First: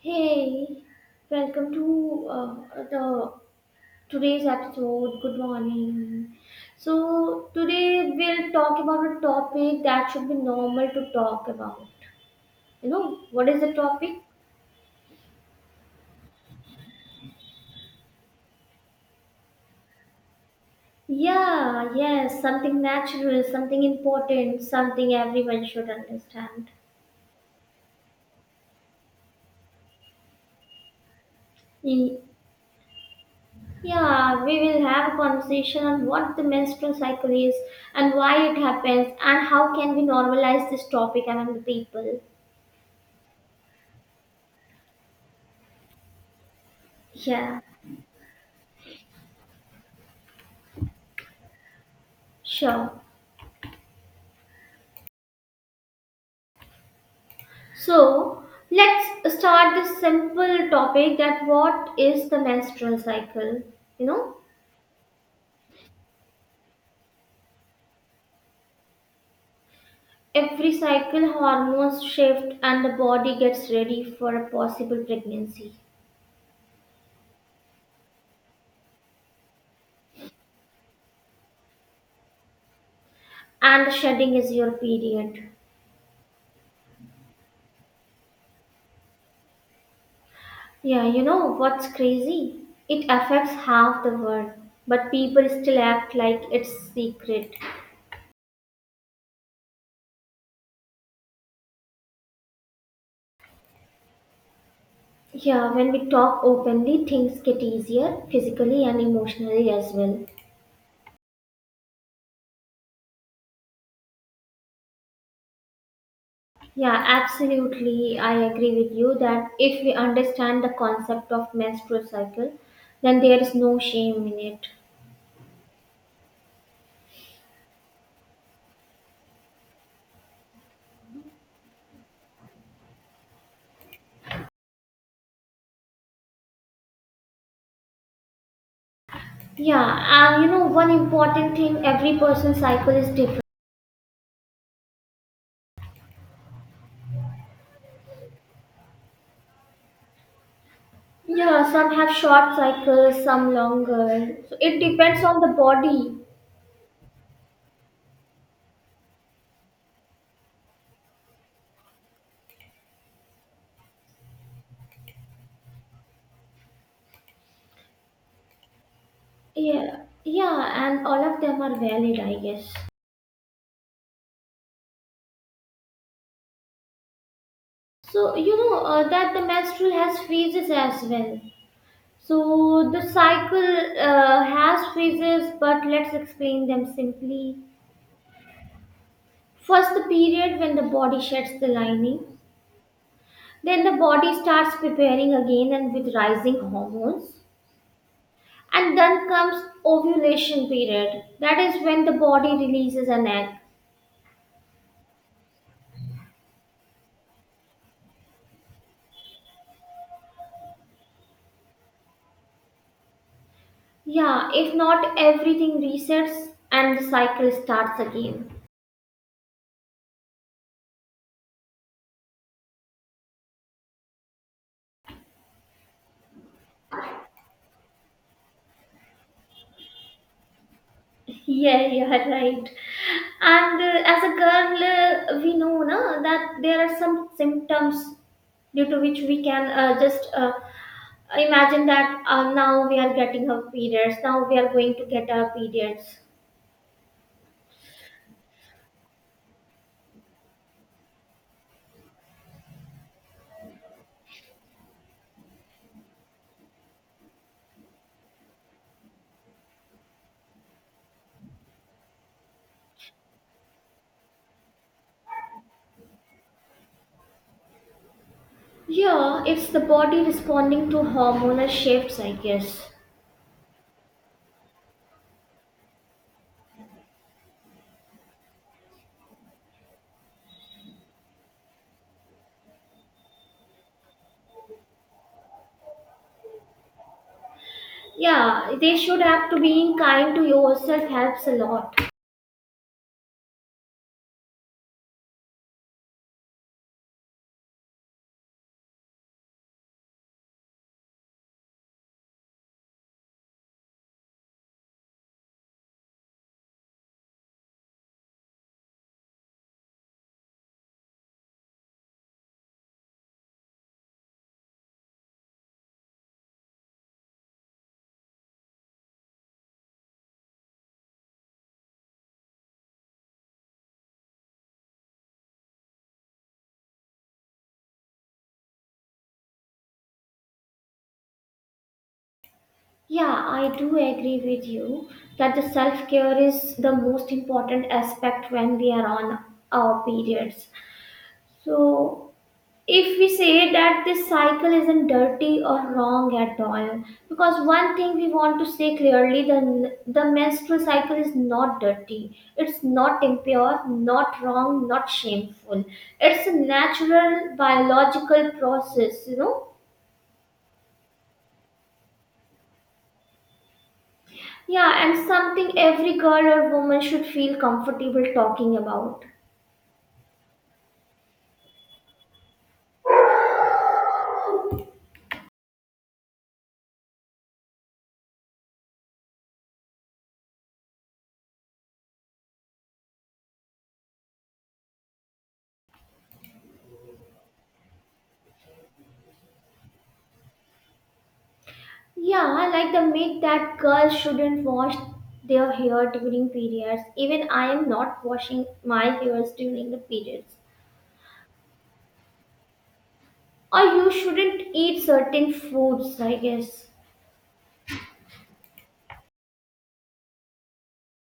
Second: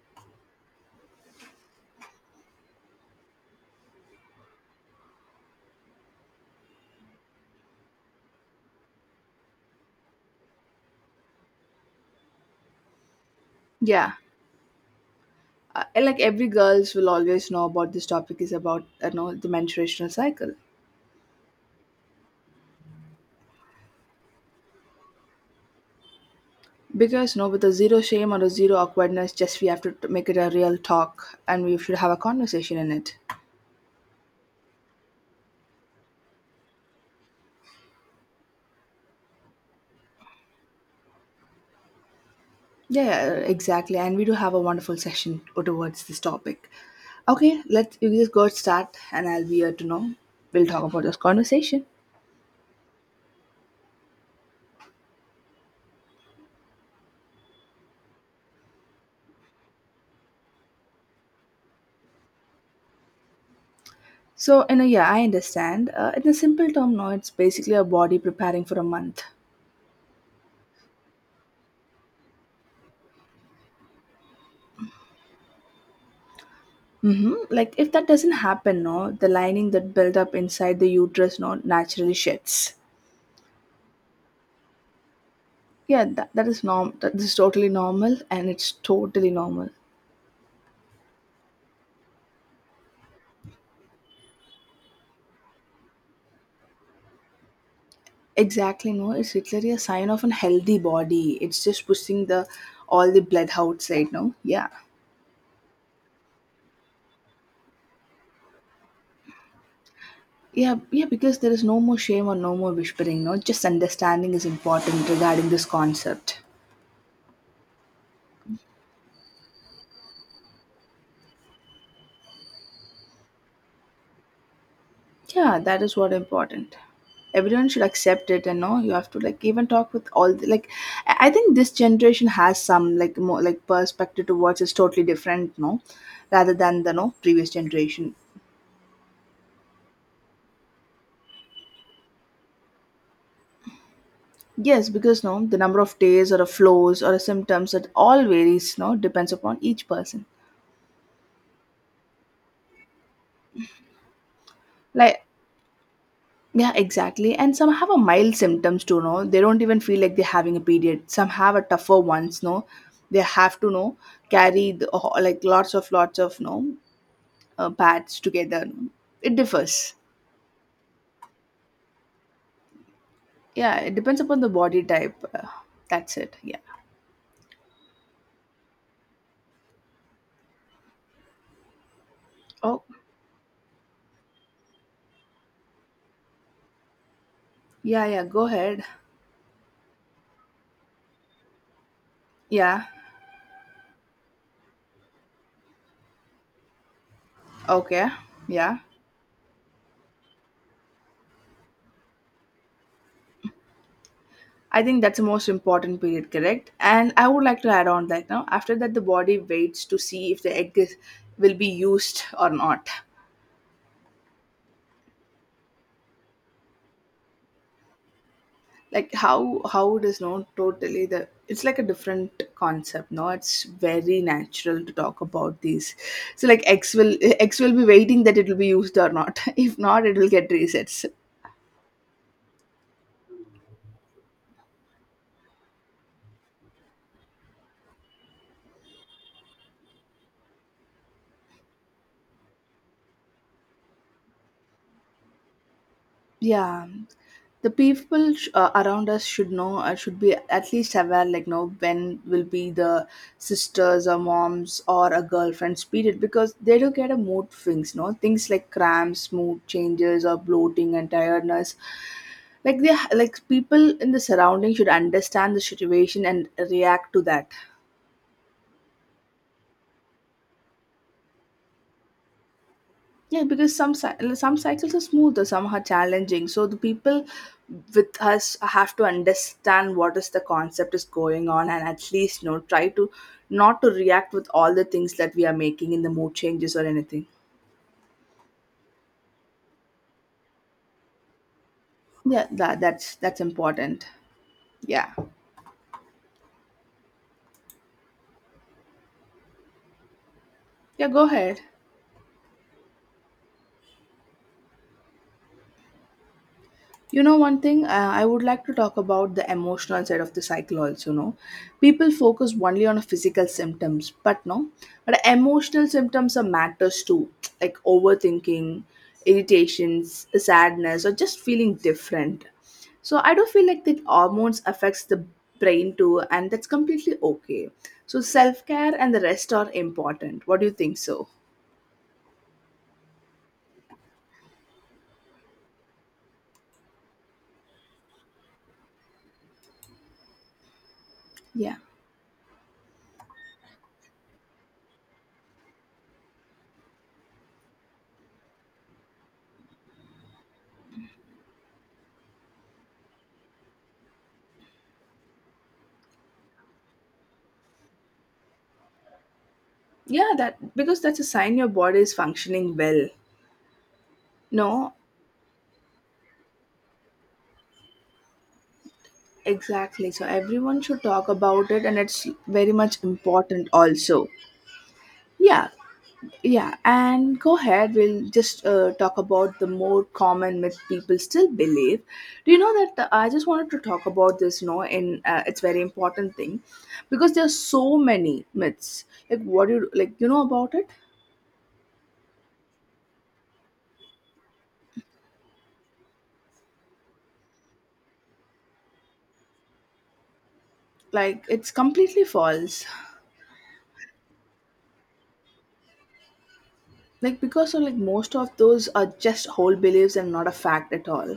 Hey, welcome to the today's episode. Good morning. So today we'll talk about a topic that should be normal to talk about. You know, what is the Yeah, topic? And like every girls will always know about this topic is about the menstruational cycle Yeah, yes, something natural, something important, something everyone should understand. because with a zero shame or a zero awkwardness, just we have to make it a real talk and we should have a Y- conversation in it. Yeah, we will have a conversation on what the menstrual cycle is and why it happens and how can we normalize this topic among the people. Yeah, exactly, and we do have a wonderful session towards this topic. Yeah. Okay, let's you just go start, and I'll be here to know. We'll talk about this conversation. Sure. So let's start this simple topic that what is the menstrual cycle? You know, So, in a yeah, I understand. In a simple term, no, it's basically a body preparing for a month. every cycle hormones shift and the body gets ready for a possible pregnancy. Hmm. Like if that doesn't happen, no, the lining that built up inside the uterus, no, naturally sheds. And shedding is your period. Yeah, that is norm. That is totally normal, and it's totally normal. Yeah, you know what's crazy? It affects half the world, but people still act like it's secret. Exactly, no, it's literally a sign of a healthy body. It's just pushing the all the blood outside, no. Yeah, Yeah, when we talk openly, things get easier physically and emotionally as well. yeah. Because there is no more shame or no more whispering, no. Just understanding is important regarding this concept. Yeah, absolutely. I agree with you that if we understand the concept of menstrual cycle, then there is no shame in it. Yeah, that is what important. Everyone should accept it, and no, you have to like even talk with all the, like. I think this generation has some like more like perspective towards is totally different, no, rather than the no previous generation. Yeah, and you know, one important thing every person's cycle is different. Yes, because no, the number of days or the flows or the symptoms it all varies, no, depends upon each person. Yeah, some have short cycles, some longer. So it depends Like, on the body. yeah, exactly. And some have a mild symptoms too, no? They don't even feel like they're having a period. Some have a tougher ones, no? They have to, no, carry the, like lots of, no, pads together. No? It differs. Yeah, yeah, and all of them are valid, I guess. Yeah, it depends upon the body type. That's it. Yeah. So, you know, that the menstrual has phases as well. Oh, So the cycle has phases, but let's explain them simply. yeah. Go ahead. First, the period when the body sheds the lining, Yeah. then the body starts preparing again and with rising hormones, Okay. Yeah. and then comes ovulation period. That is when the body releases an egg. I think that's the most important period, correct? And I would like to add on that now. After that, the body waits to see if the egg is, will be used or not. Yeah, if not, everything resets and the cycle starts again. Like how it is not totally the it's like a different concept, no, it's very natural to talk about these. So like x will be waiting that it will be used or not if not it will get resets. Yeah, you are right. And as a girl, we know na, that there are some symptoms due to which we can just imagine that now we are getting our periods, now we are going to get our periods. Yeah, the people around us should know, should be at least aware, like know when will be the sisters or moms or a girlfriend's period, because they do get a mood swings, no, things like cramps, mood changes, or bloating and tiredness. Like they like people in the surrounding should understand the situation and react to that. Yeah, it's the body responding to hormonal shifts, I guess. Yeah, because some cycles are smoother, some are challenging. So the people with us have to understand what is the concept is going on, and at least try to not to react with all the things that we are making in the mood changes or anything. Yeah, they should have to being kind to yourself helps a lot. Yeah, that's important. Yeah, yeah. Go ahead. You know, one thing, I would like to talk about the emotional side of the cycle also. No, people focus only on physical symptoms, but no, but emotional symptoms are matters too, like overthinking, irritations, sadness, or just feeling different. So I do feel like that hormones affects the brain too, and that's completely okay. So self care and the rest are important. What do you think? So Yeah, I do agree with you that the self care is the most important aspect when we are on our periods. yeah, So, if we say that this cycle isn't dirty or wrong at all, because one thing we want to say clearly the menstrual cycle is not dirty, it's not impure, not wrong, not shameful. It's a natural biological process, you know. yeah, that because that's a sign your body is functioning well. No. Yeah, and something every girl or woman should feel comfortable talking about. Exactly. So everyone should talk about it, and it's very much important also. Yeah, yeah. And go ahead. We'll just talk about the more common myth people still believe. Do you know that, I just wanted to talk about this? You know, in it's very important thing because there's so many myths. Like what do you like? You know about it? Yeah, like the myth that girls shouldn't wash their hair during periods. Even I am not washing my hairs during the periods. Like it's completely false. Or you shouldn't eat certain foods, I guess. Like because of like most of those are just whole beliefs and not a fact at all.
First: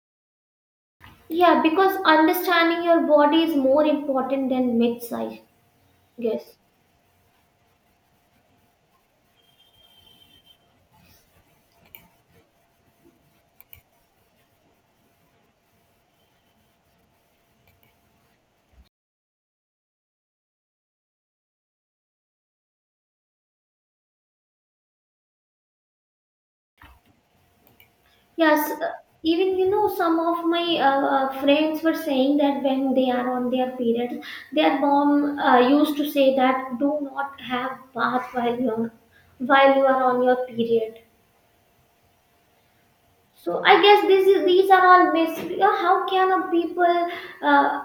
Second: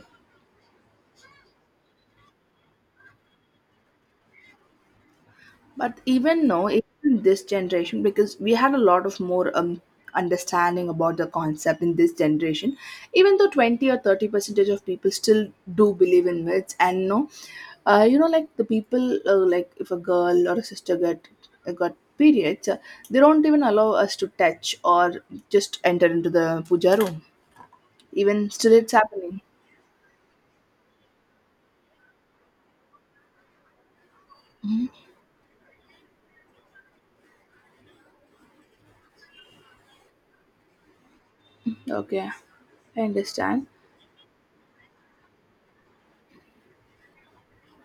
Yeah, because understanding your body is more important than myths, I But even guess. now, even this generation, because we had a lot of more understanding about the concept in this generation, even though 20 or 30 percentage of people still do believe in myths and no, you know, like the people, like if a girl or a sister get got periods, they don't even allow us to touch or just enter into the puja room. Even Yes, still, it's happening. even you know, some of my friends were saying that when they are on their periods, their mom used to say that do not have bath while you are on your period. Okay, I So understand. I guess this is these are all myths. Yeah, how can a people uh,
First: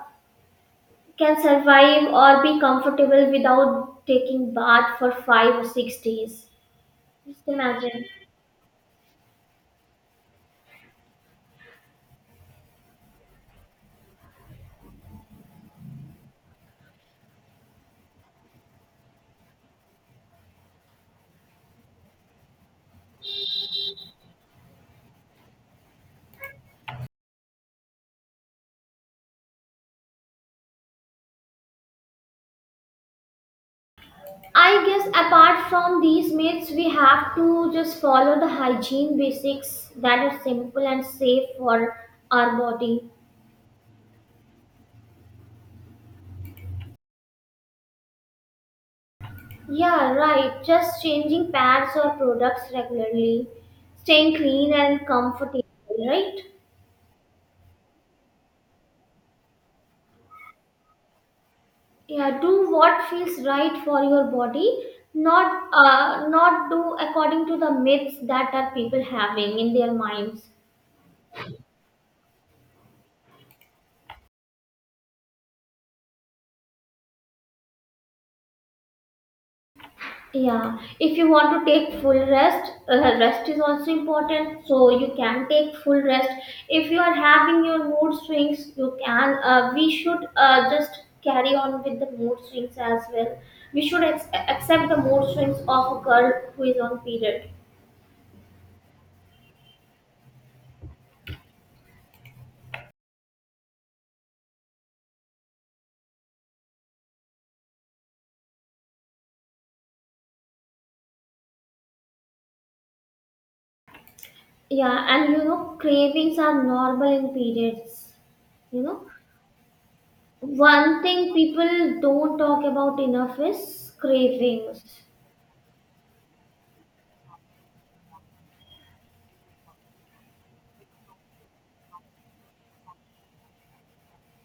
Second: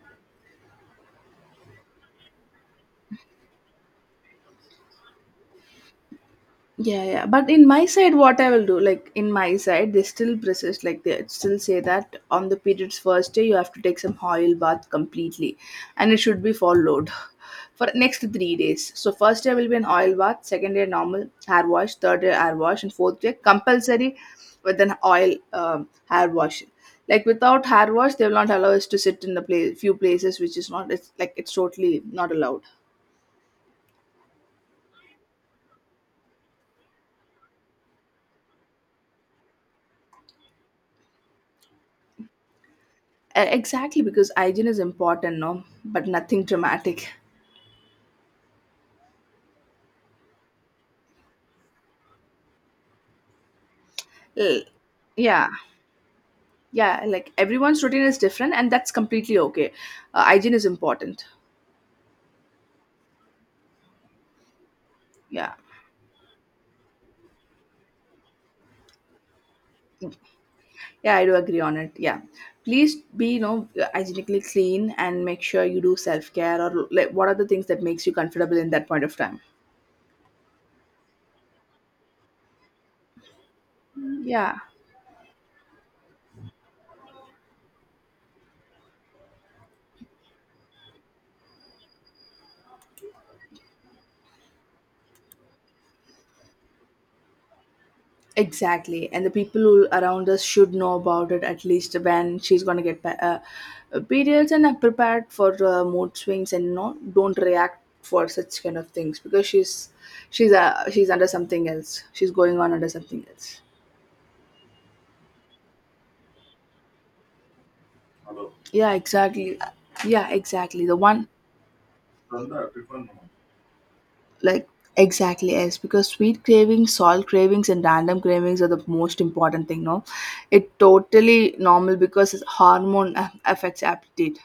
can survive or be comfortable without taking bath for 5 or 6 days? Yeah. Just But in my imagine. side, what I will do, like in my side, they still persist, like they still say that on the period's first day, you have to take some oil bath completely and it should be followed for next 3 days. So, first day will be an oil bath, second day, normal hair wash, third day, hair wash, and fourth day, compulsory with an oil hair wash. Like without hair wash, they will not allow us to sit in the place, few places which is not, it's like it's totally not allowed. I guess apart from these myths, we have to just follow the hygiene basics that are simple and safe for our body. Exactly, because hygiene is important, no? But nothing dramatic. Yeah, right. Just changing pads or products regularly, staying L- clean and yeah, comfortable, right? yeah, like everyone's routine is different and that's completely okay. Hygiene is important. Yeah, do what feels right for your body, Yeah, not not do according to the myths that are people having in their minds. yeah, I do agree on it. Yeah, please be, you know, hygienically clean and make sure you do self-care or like what are the things that makes you comfortable in that point of time. Yeah, if you want to take full rest, rest is also Yeah. important. So you can take full rest. If you are having your mood swings, you can. We should just carry on with the mood swings as well. We should accept the mood swings of a girl who is on period. Exactly, and the people around us should know about it at least when she's gonna periods and are prepared for mood swings and no, don't react for such kind of things because she's under something else. She's going on under something else. Yeah, and you know cravings are normal in periods. You Yeah, know, exactly. Yeah, exactly. The one one thing people don't talk about enough is like cravings. exactly is because sweet cravings, salt cravings, and random cravings are the most important thing. No, it totally normal because it's hormone affects appetite.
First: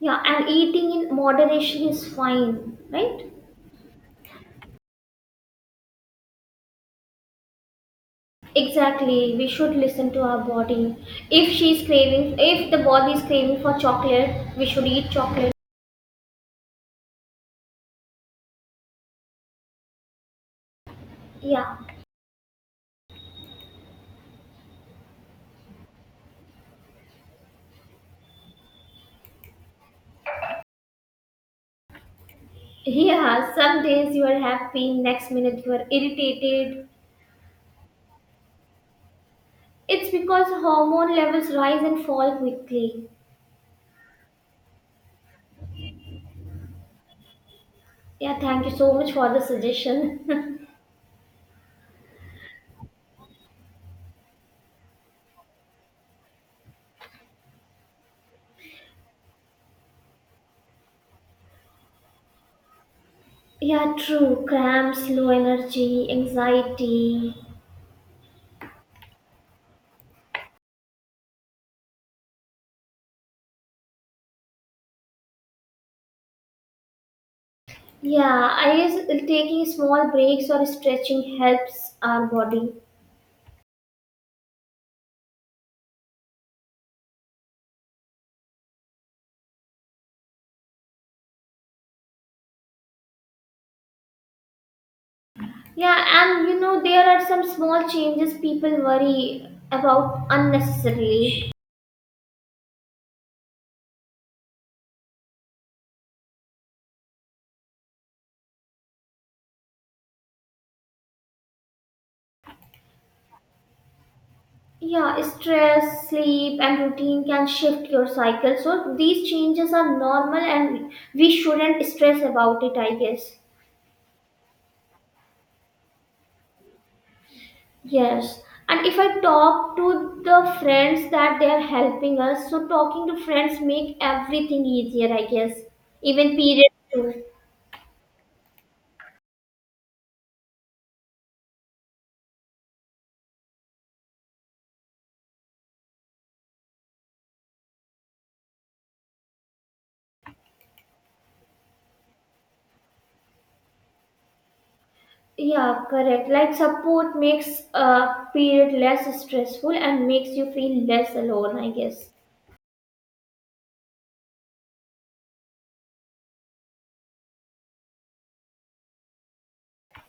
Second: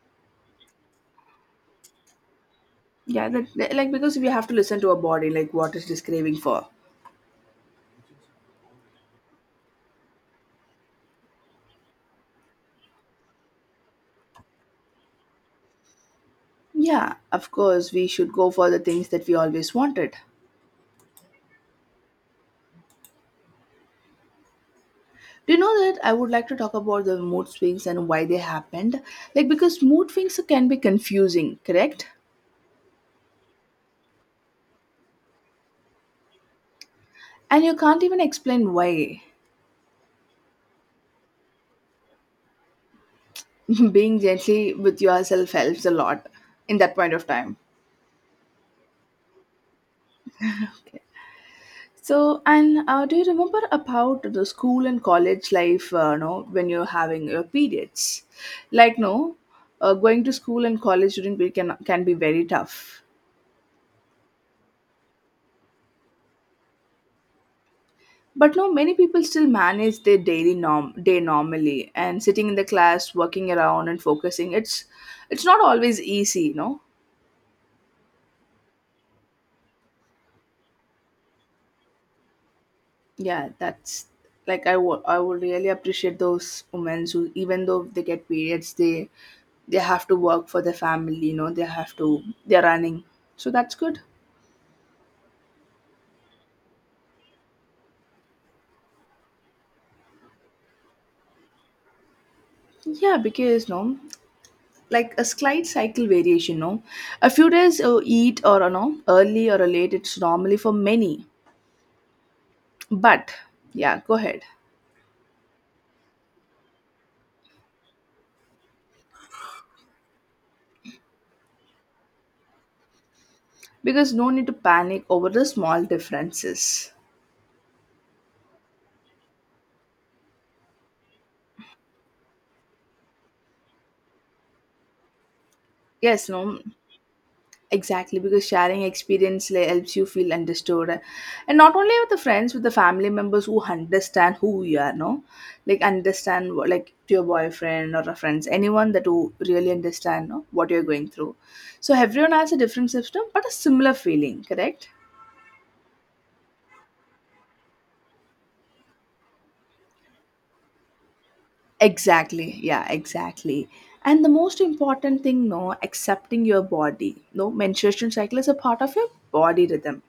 Yeah, and eating in moderation is fine, Yeah, right? Like because we have to listen to our body, like what is this craving for? Exactly. We should listen to our body. If the body is craving for chocolate, we should eat chocolate. Yeah, of course, we should go for the things that we always wanted. Yeah. Do you know that I would like to talk about the mood swings and why they happened? Like because mood swings can be confusing, correct? Yeah, some days you are happy, next minute you are irritated. And you can't even explain why. It's because hormone levels rise and fall quickly. Being gently with yourself helps a lot in that point of time. Yeah, thank you so much for the suggestion. So, and do you remember about the school and college life? No, when you're having your periods, like no, going to school and college during period can be very tough. Yeah, true. Cramps, low energy, anxiety. But no, many people still manage their daily norm day normally, and sitting in the class, working around and focusing. It's not always easy, no. Yeah, I use taking small breaks or stretching helps our body. Yeah, that's like I would really appreciate those women who even though they get periods, they have to work for their family, you know, they have to they're running. So that's good. Yeah, and you know, there are some small changes people worry about unnecessarily. Yeah, because no, like a slight cycle variation, no, a few days eat or no early or late. It's normally for many, but yeah, go ahead Yeah, stress, sleep, and routine can shift your cycle. So these changes are normal and we shouldn't stress about it, I guess. because no need to panic over the small differences. Yes. And if I talk to the friends that they are helping us, so talking to friends make everything easier, I guess. Yes, Even no. periods too. Exactly, because sharing experience like helps you feel understood, and not only with the friends, with the family members who understand who you are. No, like understand like to your boyfriend or a friends, anyone that who really understand, no, what you're going through. So everyone has a different system, but a similar feeling. Correct. Yeah, correct. Like support makes a period less stressful and makes you feel less alone, I guess. Exactly. Yeah, exactly. And the most important thing, no, accepting your body. No, menstruation cycle is a part of your body rhythm.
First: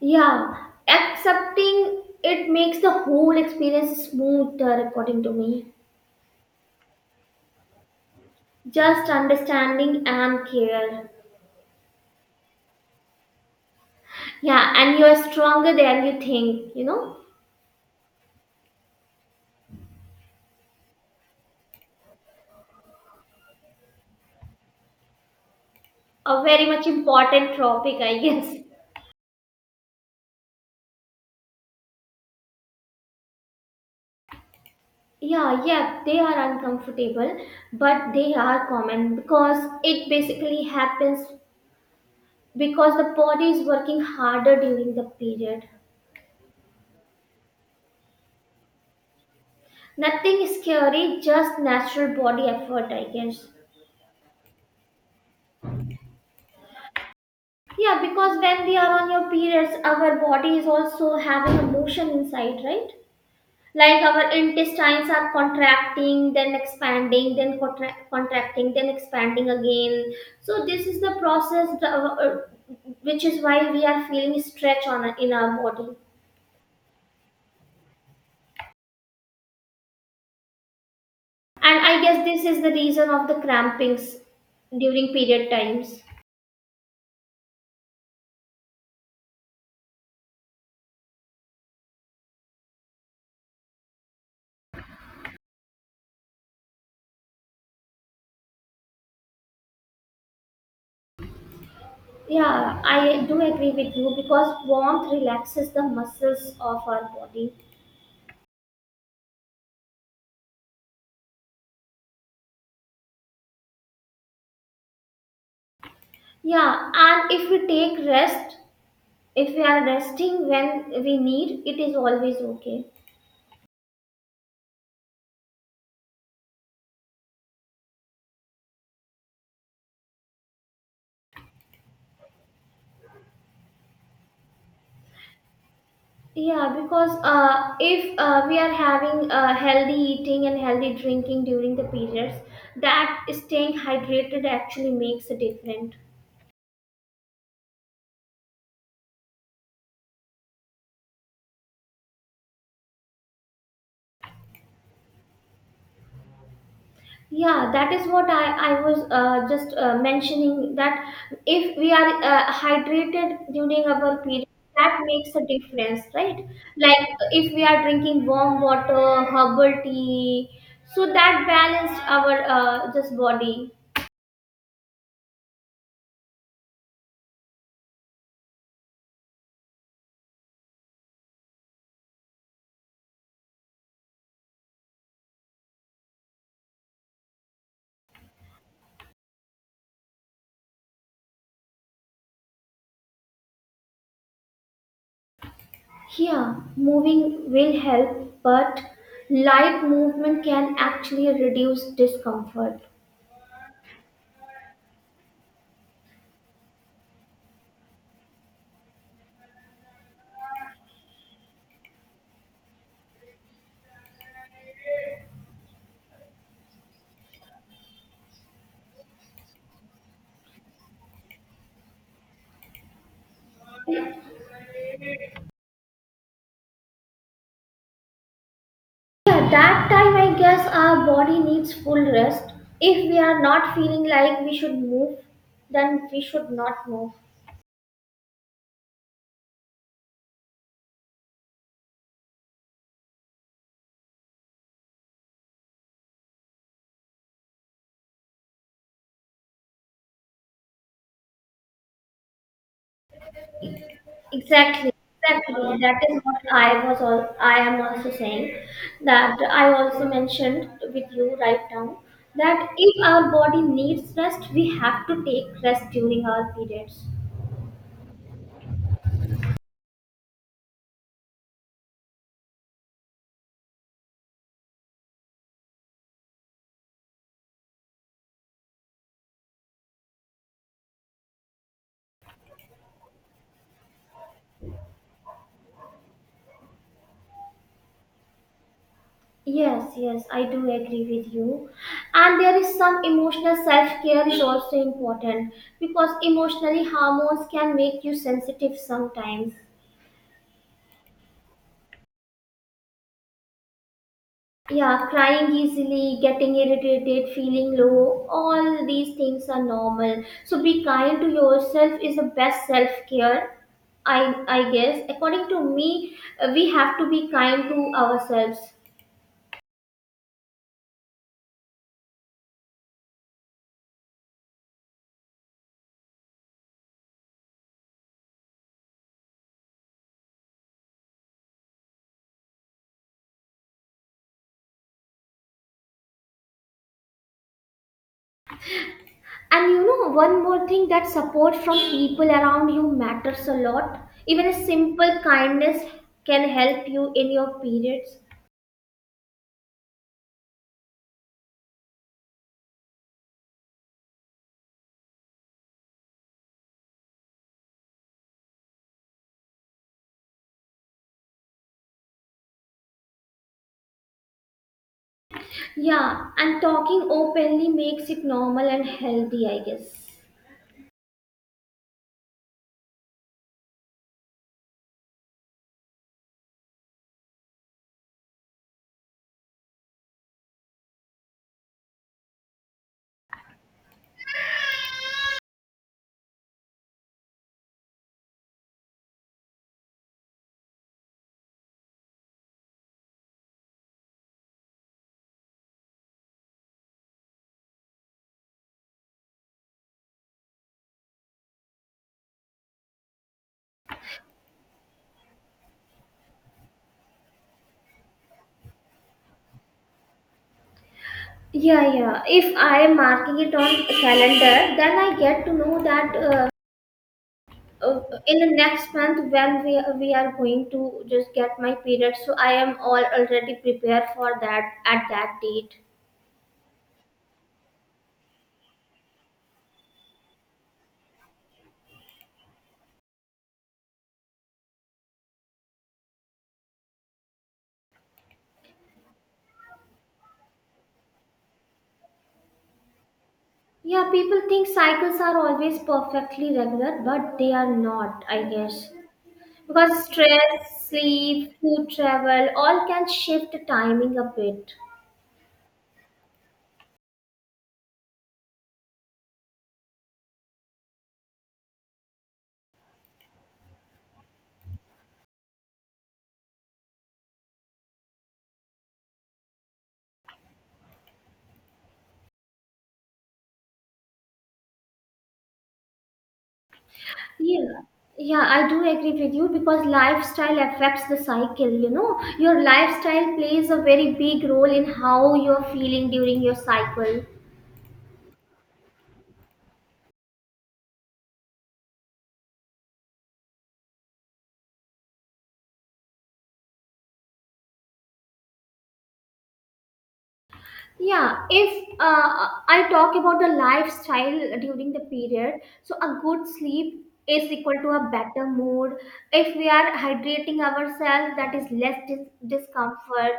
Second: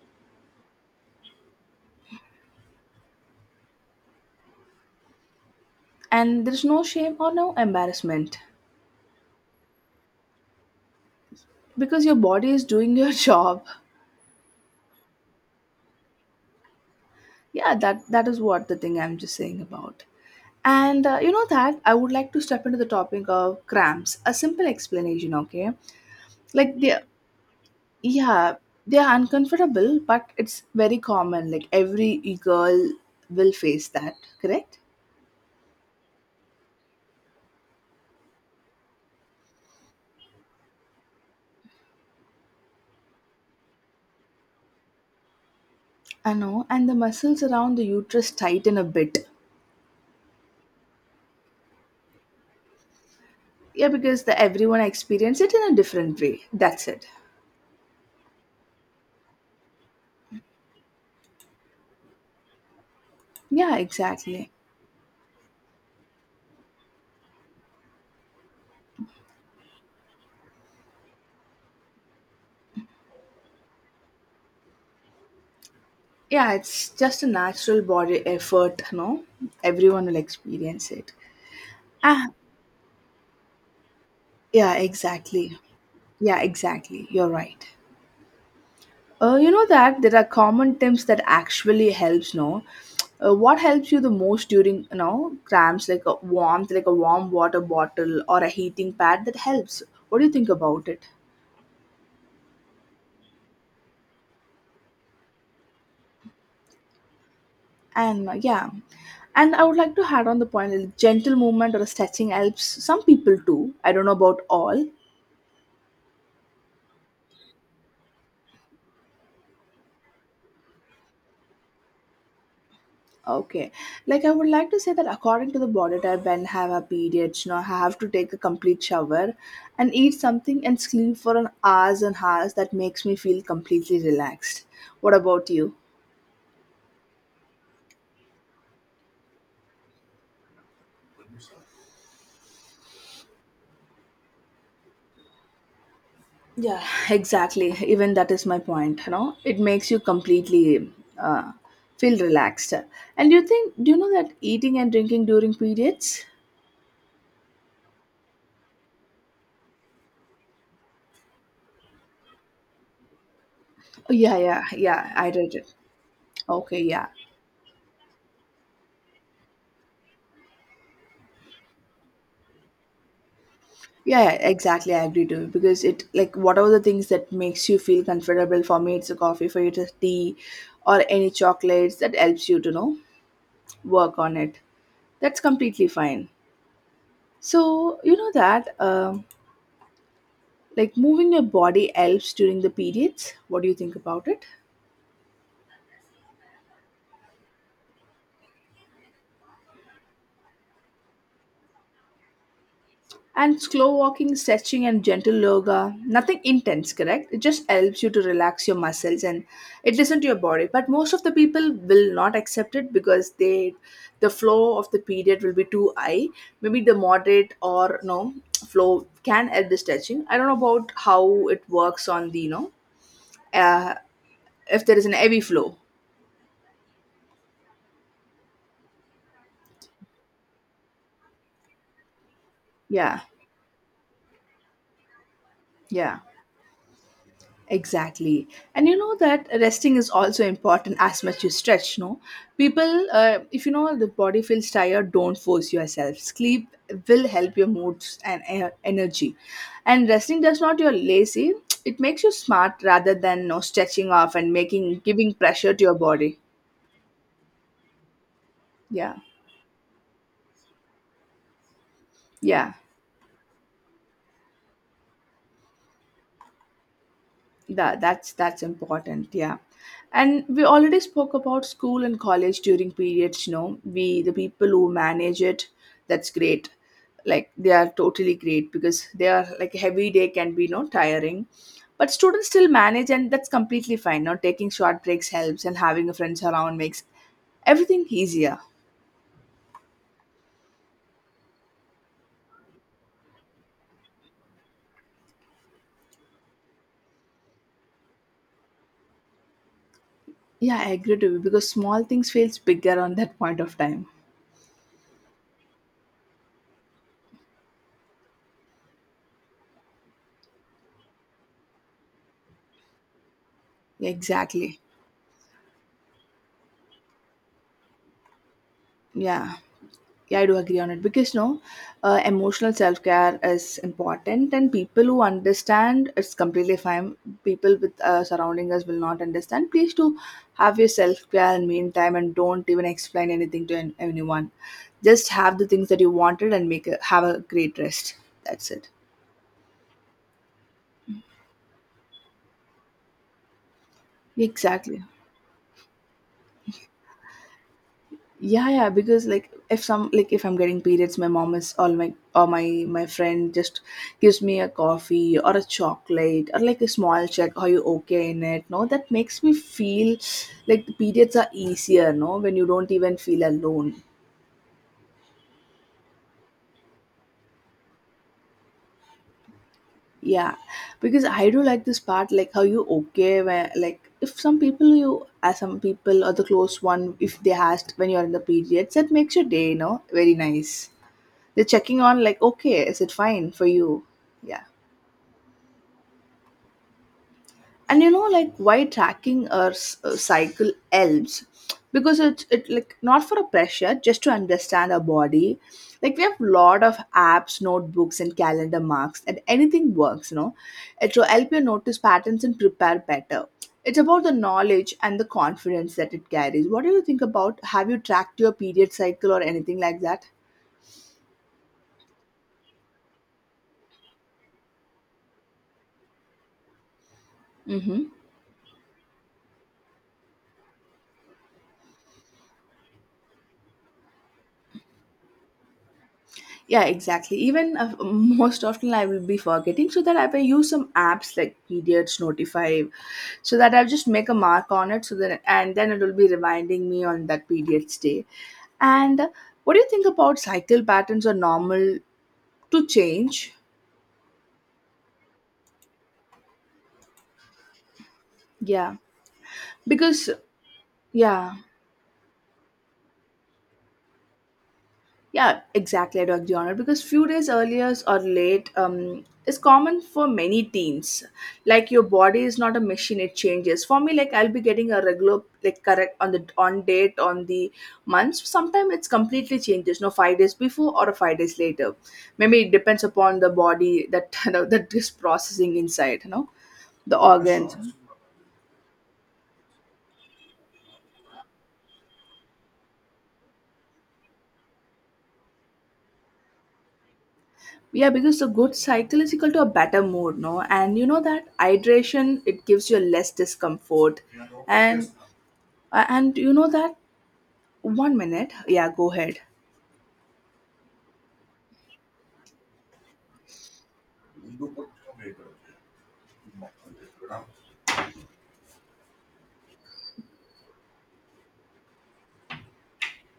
Yeah, accepting it makes the whole experience smoother, according to me. And there's no shame or no embarrassment. Just understanding and care. Because your body is doing your job. Yeah, and you are stronger than you think, you know? Yeah, that that is what the thing I'm just saying about. And you know that I would like to step into the topic of cramps, a simple explanation. Okay, A very like much they, important topic, I guess. yeah, they are uncomfortable but it's very common. Like every girl will face that, correct? Yeah, yeah, they are uncomfortable, but they are common because it basically happens because the body is working harder during the period. I know, and the muscles around the uterus tighten a bit. Nothing is scary, just natural body effort, I guess. Yeah, because the everyone experience it in a different way. That's it. Yeah, because when we are on your periods, our body is also having a motion inside, right? Yeah, Like our exactly. intestines are contracting, then expanding, then contracting, then expanding again. So this is the process, which is why we are feeling stretch on in our body. Yeah, it's just a natural body effort, no? Everyone will experience it. And I guess Ah, this is the reason of the crampings yeah, during period exactly. times. Yeah, exactly. You're right. You know that there are common tips that actually helps, no? What helps you the most during, you know, cramps, like a warmth, like a warm water bottle or a heating pad that helps? What do you think about it? Yeah, I do agree with you because warmth relaxes the muscles of our body. And yeah, and I would like to add on the point, like gentle movement or stretching helps some people too. I don't know about all. Yeah, and if we take rest, if we are resting when we need, it is always okay. Okay. Like I would like to say that according to the body type, men have a period, you know, have to take a complete shower and eat something and sleep for an hours and hours that makes me feel completely relaxed. What about you? Yeah, because if we are having healthy eating and healthy drinking during the periods, that staying hydrated actually makes a difference. Yeah, exactly. Even that is my point, you know. It makes you completely uh, feel relaxed. And do you know that eating and drinking during periods? Yeah, that is what I was just mentioning that if we are hydrated during our Yeah, period, yeah, that yeah, I makes a read it. difference, right? Okay, yeah. Like if we are drinking warm water, herbal tea, so that balanced our just body. Yeah, yeah, exactly. I agree too. Because it like whatever the things that makes you feel comfortable. For me, it's a coffee. For you, it's a tea, or any chocolates that helps you to know work on it. That's completely fine. So you know that like moving your body helps during the periods. What do you think about it? Yeah, moving will help, but light movement can actually reduce discomfort. And slow walking, stretching, and gentle yoga. Nothing intense, correct? It just helps you to relax your muscles and it listens to your body. But most of the people will not accept it because they, the flow of the period will be too high. Maybe the moderate or no flow can help the stretching. I don't know about how it works on the uh, if there is an heavy flow. At that time, I guess our body needs full rest. If we Yeah, are not feeling like we should move, then yeah. we should not move. Exactly. And you know that resting is also important as much you stretch, no? People, if you know the body feels tired, don't force yourself. Sleep will help your moods and energy. And resting does not you're lazy, it makes you smart rather than no stretching off and Exactly, making giving pressure exactly. to your That is body. what I was all. I am also saying Yeah. that I also mentioned with you right now that Yeah. if our body needs rest, we have to take rest during our periods. That's important. Yeah, and we already spoke about school and college during periods. You know, we the people who manage it, that's great. Like they are totally great because they are like heavy day can be no tiring, but students still manage and that's completely fine. Now taking short breaks helps and having a friends around makes everything easier. Yes, yes, I do agree with you. And there is some emotional self care is also important because emotionally hormones can make you sensitive sometimes. Yeah, I agree to you because small things feels bigger on that point of time. Yeah, crying easily, getting irritated, feeling low, all these things are normal. So be kind to yourself is the best self care. I Exactly. guess according to me, we have to be kind to ourselves. Yeah. Yeah, I do agree on it because you know, emotional self care is important, and people who understand it's completely fine. People with surrounding us will not understand. Please do have your self care in meantime, and don't even explain anything to anyone. Just have the things that you wanted and have a great rest. That's it. And you know, one more thing that support from people around you matters a lot. Even a Exactly. simple kindness can help you in your periods. Yeah, yeah, because like if some like if I'm getting periods, my mom is all my or my friend just gives me a coffee or a chocolate or like a small check, are you okay in it? No, that makes me feel like the periods are easier, no, when you don't even feel alone. Yeah, and talking openly makes it normal and healthy, I guess. Yeah, because I do like this part, like how you okay where like if some people you as some people or the close one if they asked when you're in the periods, that makes your day, no, very nice. They're checking on like, okay, is it fine for you? Yeah. And you know, like why tracking or cycle helps because it's it like not for a pressure, just to understand our body. Like we have a lot of apps, notebooks, and calendar marks, and anything works. You know, it will help you notice patterns and prepare better. It's about the knowledge and the confidence that it carries. What do you think about? Have you tracked your period cycle or anything like that? Yeah, yeah. If I am marking it on calendar, then I get to know that uh, Mm-hmm. in the next month when we are going to just get my period. So I am all already prepared for that at that date. Yeah, exactly. Even most often I will be forgetting, so that I will use some apps like periods notify, so that I'll just make a mark on it, so that and then it will be reminding me on that period's day. And what do you think about cycle patterns are normal to change? Yeah, people think cycles are always perfectly regular, but they are not, I guess. Yeah, Because because stress, yeah. sleep, food travel, all can shift the timing a bit. Yeah, exactly. I do agree on it because few days earlier or late is common for many teens. Like your body is not a machine; it changes. For me, like I'll be getting a regular like correct on the on date on the months. Sometimes it's completely changes. No, 5 days before or 5 days later. Maybe it depends upon the body that that is processing inside. You know the organs. Yeah. Yeah, I do agree with you because lifestyle affects the cycle, you know. Your lifestyle plays a very big role in how you're feeling during your cycle. Yeah, because a good cycle is equal to a better mood, no? And you know that hydration it gives you less discomfort. And and you know that one minute. Yeah, go ahead. Yeah, if I talk about the lifestyle during the period, so a good sleep is equal to a better mood. If we are hydrating ourselves, that is less discomfort,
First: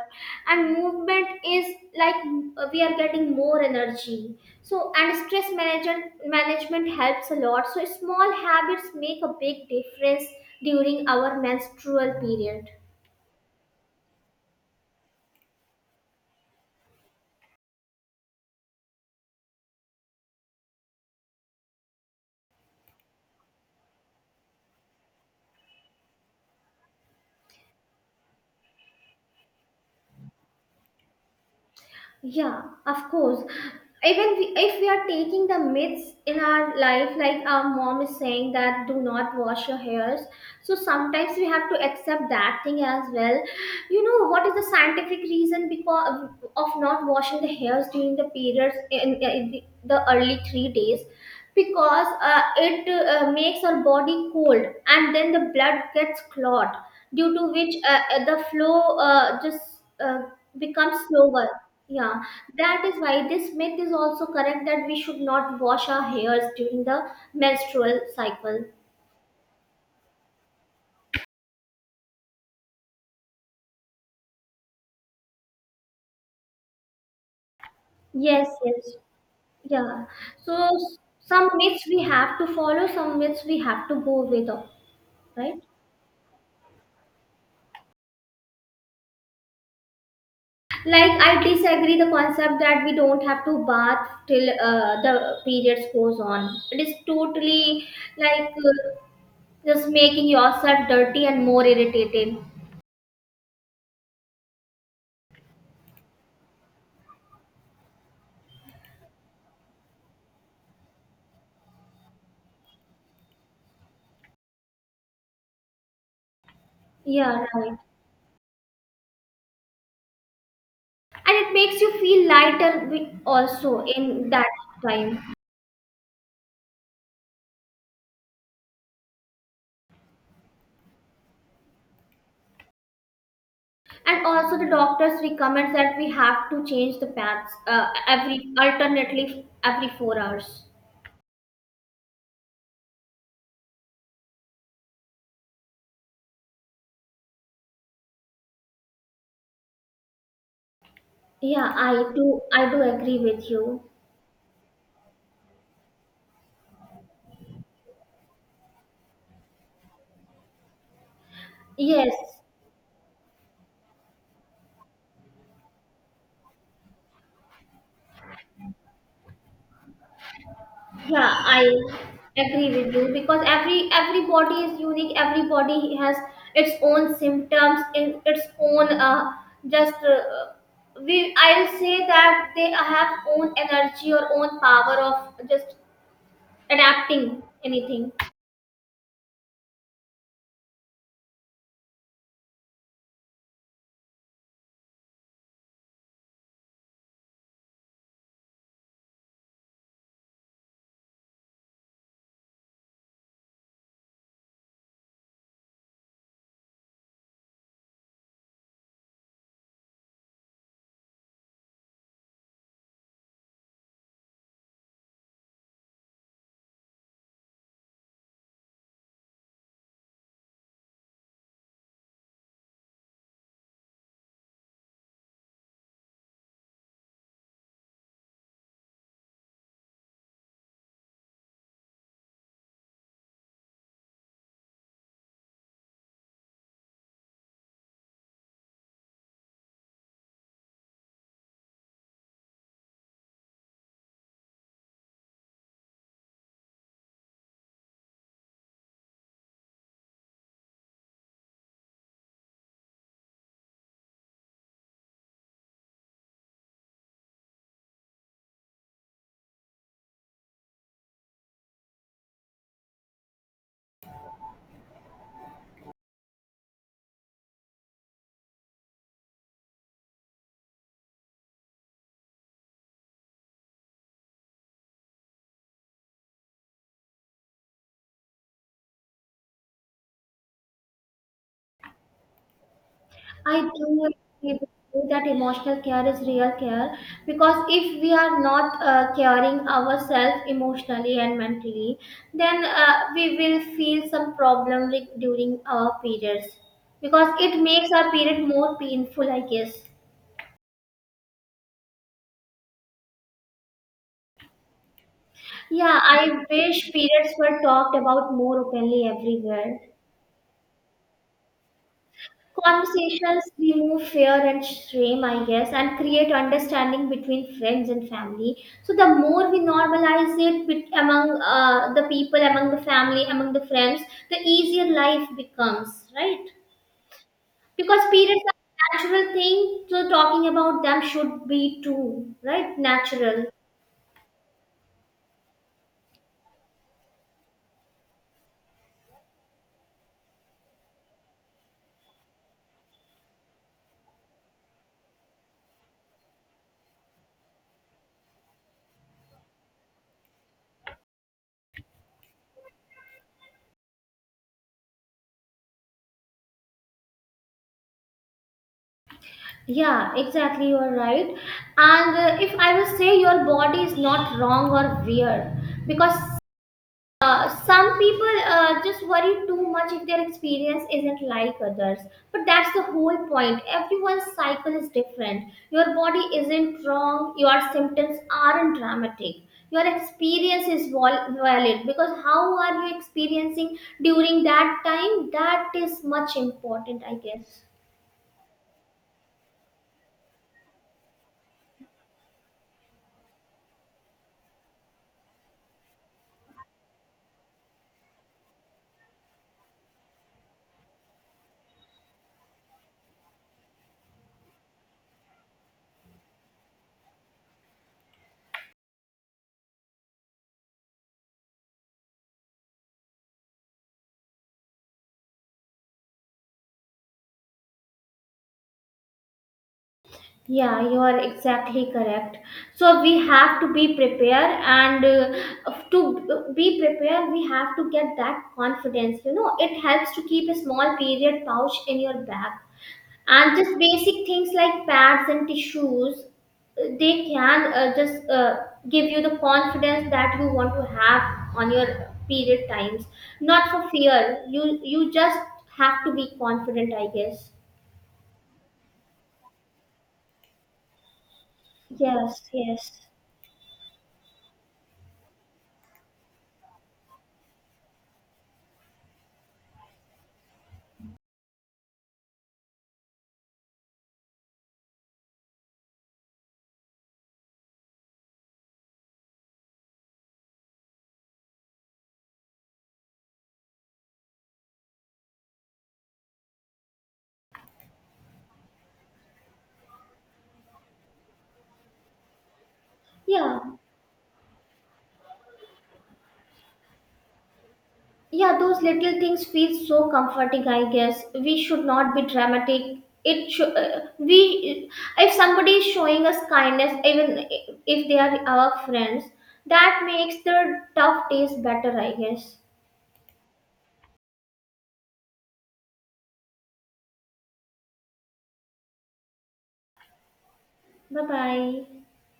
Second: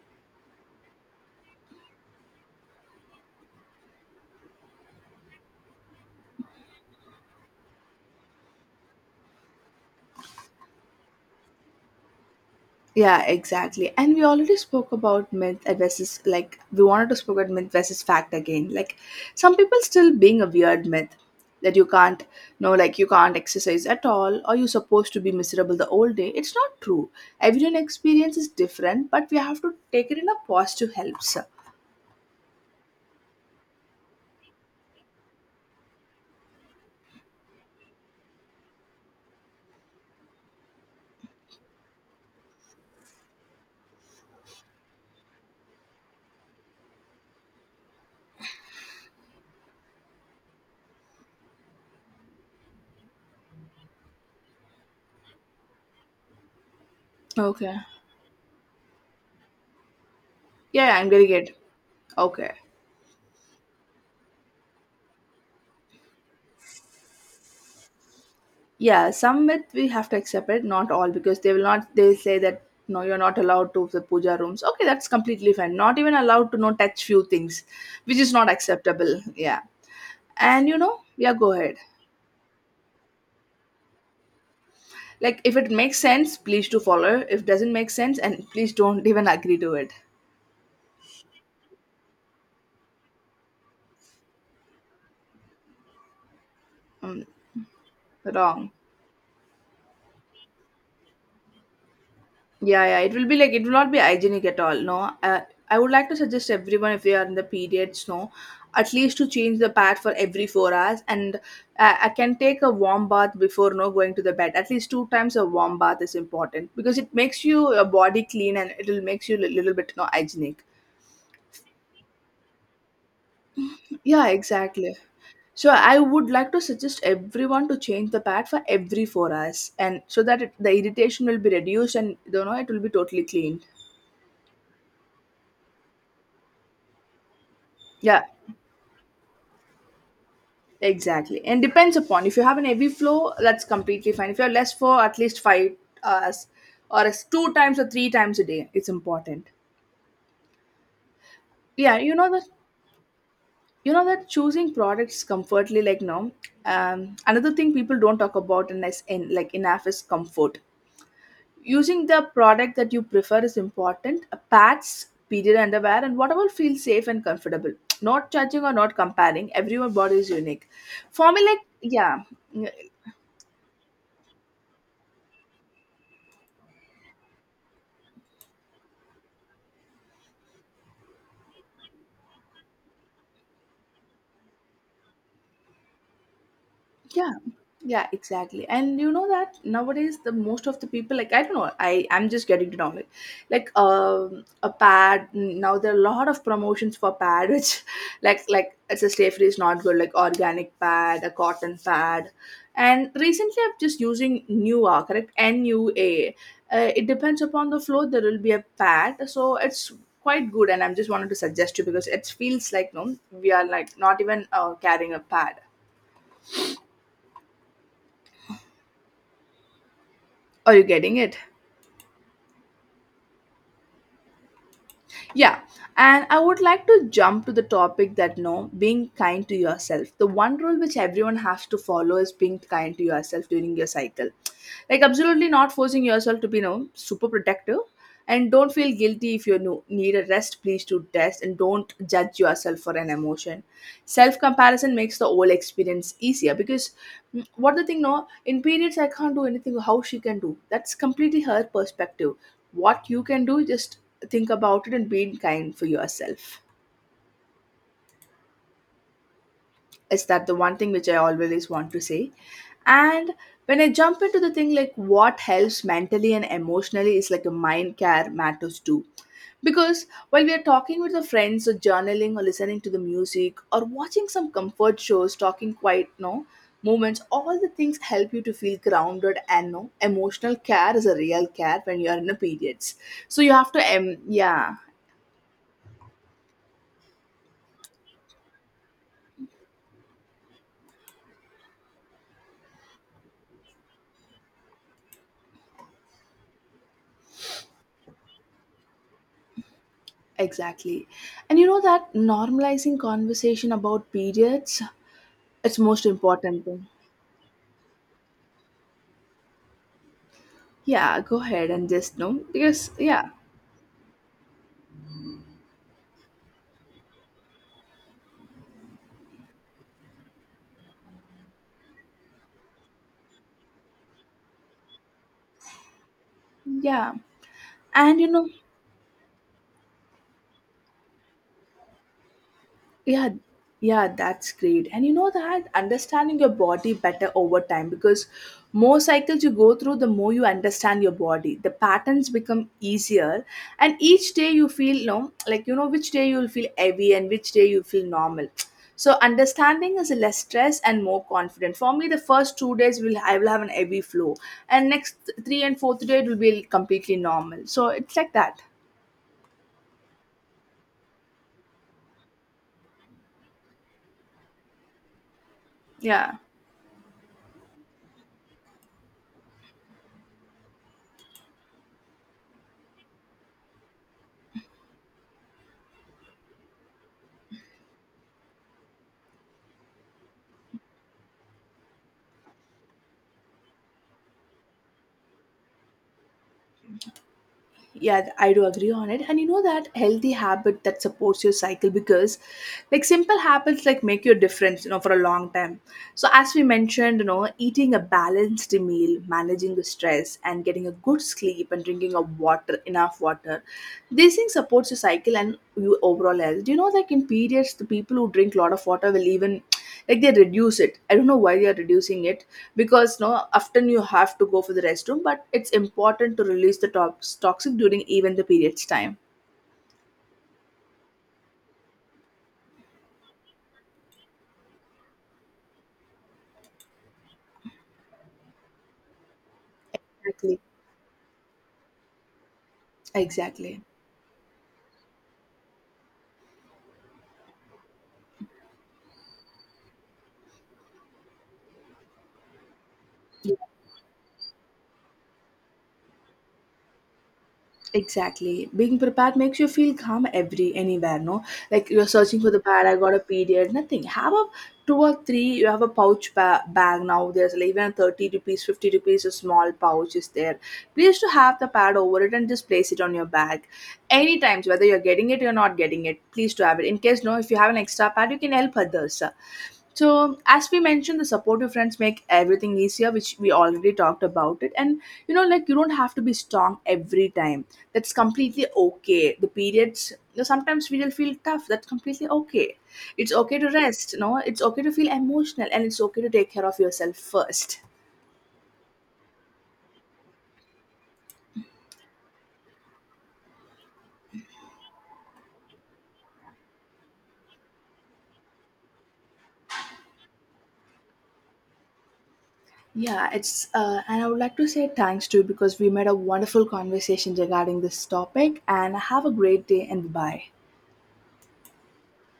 and movement is like we are getting more energy. So, and stress management helps a lot. So, small habits make a big difference during our menstrual period. Yeah, exactly. And we already spoke about myth versus like we wanted to spoke about myth versus fact again. Like some people still being a weird myth that you can't no like you can't exercise at all or you're supposed to be miserable the whole day. It's not true. Everyone experience is different, but we have to take it in a positive helps. Yeah, of course. Even we, if we are taking the myths in our life, like our mom is saying that do not wash your hairs. So sometimes we have to accept that thing as well. You know what is the scientific reason because of not washing the hairs during the periods in the early 3 days? Because it makes our body cold and then the blood gets clogged due to which Okay. The flow just Yeah, becomes I'm getting slower. it. Yeah, Okay. that is why this myth is also correct that we should not wash our hairs during the menstrual cycle. Yeah, some myth we have to accept it, not all, because they will not they say that no, you're not allowed to the puja rooms. Okay, that's completely fine. Not even allowed to not touch few things, which is Yes, not yes, acceptable. Yeah. yeah. So And you know, yeah, some go ahead. myths we have to follow, some myths we have to go with, Like if right. it makes sense, please do follow. If doesn't make sense, and please don't even agree to it. Like I disagree the concept that we don't have to bath till the periods goes on. It is Mm, totally like wrong. Just making yourself dirty and more irritated. Yeah, yeah, it will be like it will not be hygienic at all. No, I would like to suggest everyone if they are in the periods, no, at least to change the pad for every 4 hours, and I can take a warm bath before no going to the bed. At least two times a warm bath is important because it makes Yeah, you right, your body clean and it will makes you a little bit no hygienic. and it makes you feel lighter also Yeah, in that exactly. time. So I would like to suggest everyone to change the pad for every 4 hours, and so that it, the irritation will be reduced and you know it will be totally cleaned. And also the doctors recommend that we have to change the pads Yeah. every alternately every 4 hours. Exactly. And depends upon if you have an heavy flow, that's completely fine. If you're less for at least 5 hours or as two times or three times a day, it's important. Yeah, i Yeah, do i do agree with you. you know that choosing products comfortably like no. Another thing people don't talk about and as in like enough is comfort. Using Yes, the product that you prefer is important. Pads, period underwear, and whatever feels safe and comfortable. Not judging or not comparing. Everyone's body is unique. For yeah, me, like I yeah, agree with you because every body is unique, every body has its own symptoms and its own, just we I'll say that they have own energy or own power of just yeah, adapting yeah, anything. exactly. And you know that nowadays the most of the people like I don't know I'm just getting to know like a pad. Now there are a lot of promotions for pad which like it's a stay free is not good, like organic pad, a cotton pad. And recently I'm just using Nua, correct, Nua. It depends upon the flow there will be a pad, so it's quite good, and I'm just wanted to suggest you because it feels like no we are like not even carrying a pad. Are you getting it? Yeah, and I would like to jump to the topic that no, being kind to yourself. The one rule which everyone has to follow is being kind to yourself during your cycle. Like absolutely not forcing yourself to be you know, super protective. And don't feel guilty if you need a rest, please do rest and don't judge yourself for an emotion. Self comparison makes the whole experience easier because mm, what the thing, no, in periods I can't do anything, how she can do. That's completely her perspective what you can do just think about it and be kind for yourself. Is that the one thing which I always want to say? And when I jump into the thing like what helps mentally and emotionally is like a mind care matters too, because while we are talking with the friends or journaling or listening to the music or watching some comfort shows talking quiet no moments, all the things help you to feel grounded and no emotional care is a real care when you are in the periods. So you I do have to agree with yeah. you that emotional care is real care because if we are not caring ourselves emotionally and mentally, then we will feel some problem during our periods because it makes our period more painful, I guess. Exactly. And you know that normalizing conversation about periods, it's Yeah, most I important thing. wish periods were talked about more openly everywhere. Yeah, go ahead and just know because yeah, Conversations remove fear and shame, I guess, and create understanding between friends and family. So the more we normalize it among the people, among the family, among the friends, the easier life becomes, right? yeah. Because And you periods know, are a natural thing, so talking about them should be too, right? yeah, Natural. yeah, that's great. And you know that understanding your body better over time, because more cycles you go through, the more you understand your body. The patterns become easier, and each day you feel you know, like you know which day you'll feel heavy and which day you feel normal. So understanding is less stress and more confident. For me, the first 2 days will I will have an heavy flow, and next three and fourth day it will be completely normal. So it's like that. Yeah, exactly. You're right. And if I will say your body is not wrong or weird, because Yeah. Some people just worry too much if their experience isn't like others, but that's the whole point. Everyone's cycle is different, your body isn't wrong, your symptoms aren't dramatic, your experience is valid, because how are you experiencing during that time, that is much important, I guess. Yeah, I do agree on it. And you know that healthy habit that supports your cycle, because like simple habits like make your difference, you know, for a long time. So as we mentioned, you know, eating a balanced meal, managing the stress and getting a good sleep and drinking of water, enough water. These things supports your cycle and your overall health. Do you know like in periods the people who drink a lot of water will even like they reduce it, I don't know why they are reducing it, because no often you have to go for the restroom, but it's important to release the toxic during even the period's time. Yeah, you are exactly correct. So we have to be prepared, and to be prepared, we have to get that confidence. You know, it helps to keep a Exactly. small period pouch in your bag, and just Exactly. basic things like pads and tissues, they can just give you the confidence that you want to have on your period times. Not for fear. You just have to be confident, I guess. Exactly. Being prepared makes you feel calm every anywhere, no? Like you're searching Yes. for the pad, I Yes. got a period, nothing. Have a two or three, you have a pouch bag now. There's like even a 30 rupees, 50 rupees, a small pouch is there. Please to have the pad over it and just place it on your bag. Anytime, whether you're getting it or not getting it, please to have it. In case no, if you have an extra pad, you can help others. So as we mentioned, the supportive friends make everything easier, which we already talked about it. And you know like you don't have to be strong every time, that's completely okay. The periods, you know, sometimes we will feel tough, that's completely okay. It's okay Yeah. to rest. No, it's okay to feel emotional, and it's okay to take care of yourself first. Yeah, those little things feel so comforting, I guess. We should not be dramatic. It should, we If somebody is showing us kindness, even if they are our friends, that makes the tough days better, I guess. Yeah, it's and I would like to say thanks too, because we made a wonderful conversation regarding this topic. And have a great day, and bye. Bye bye.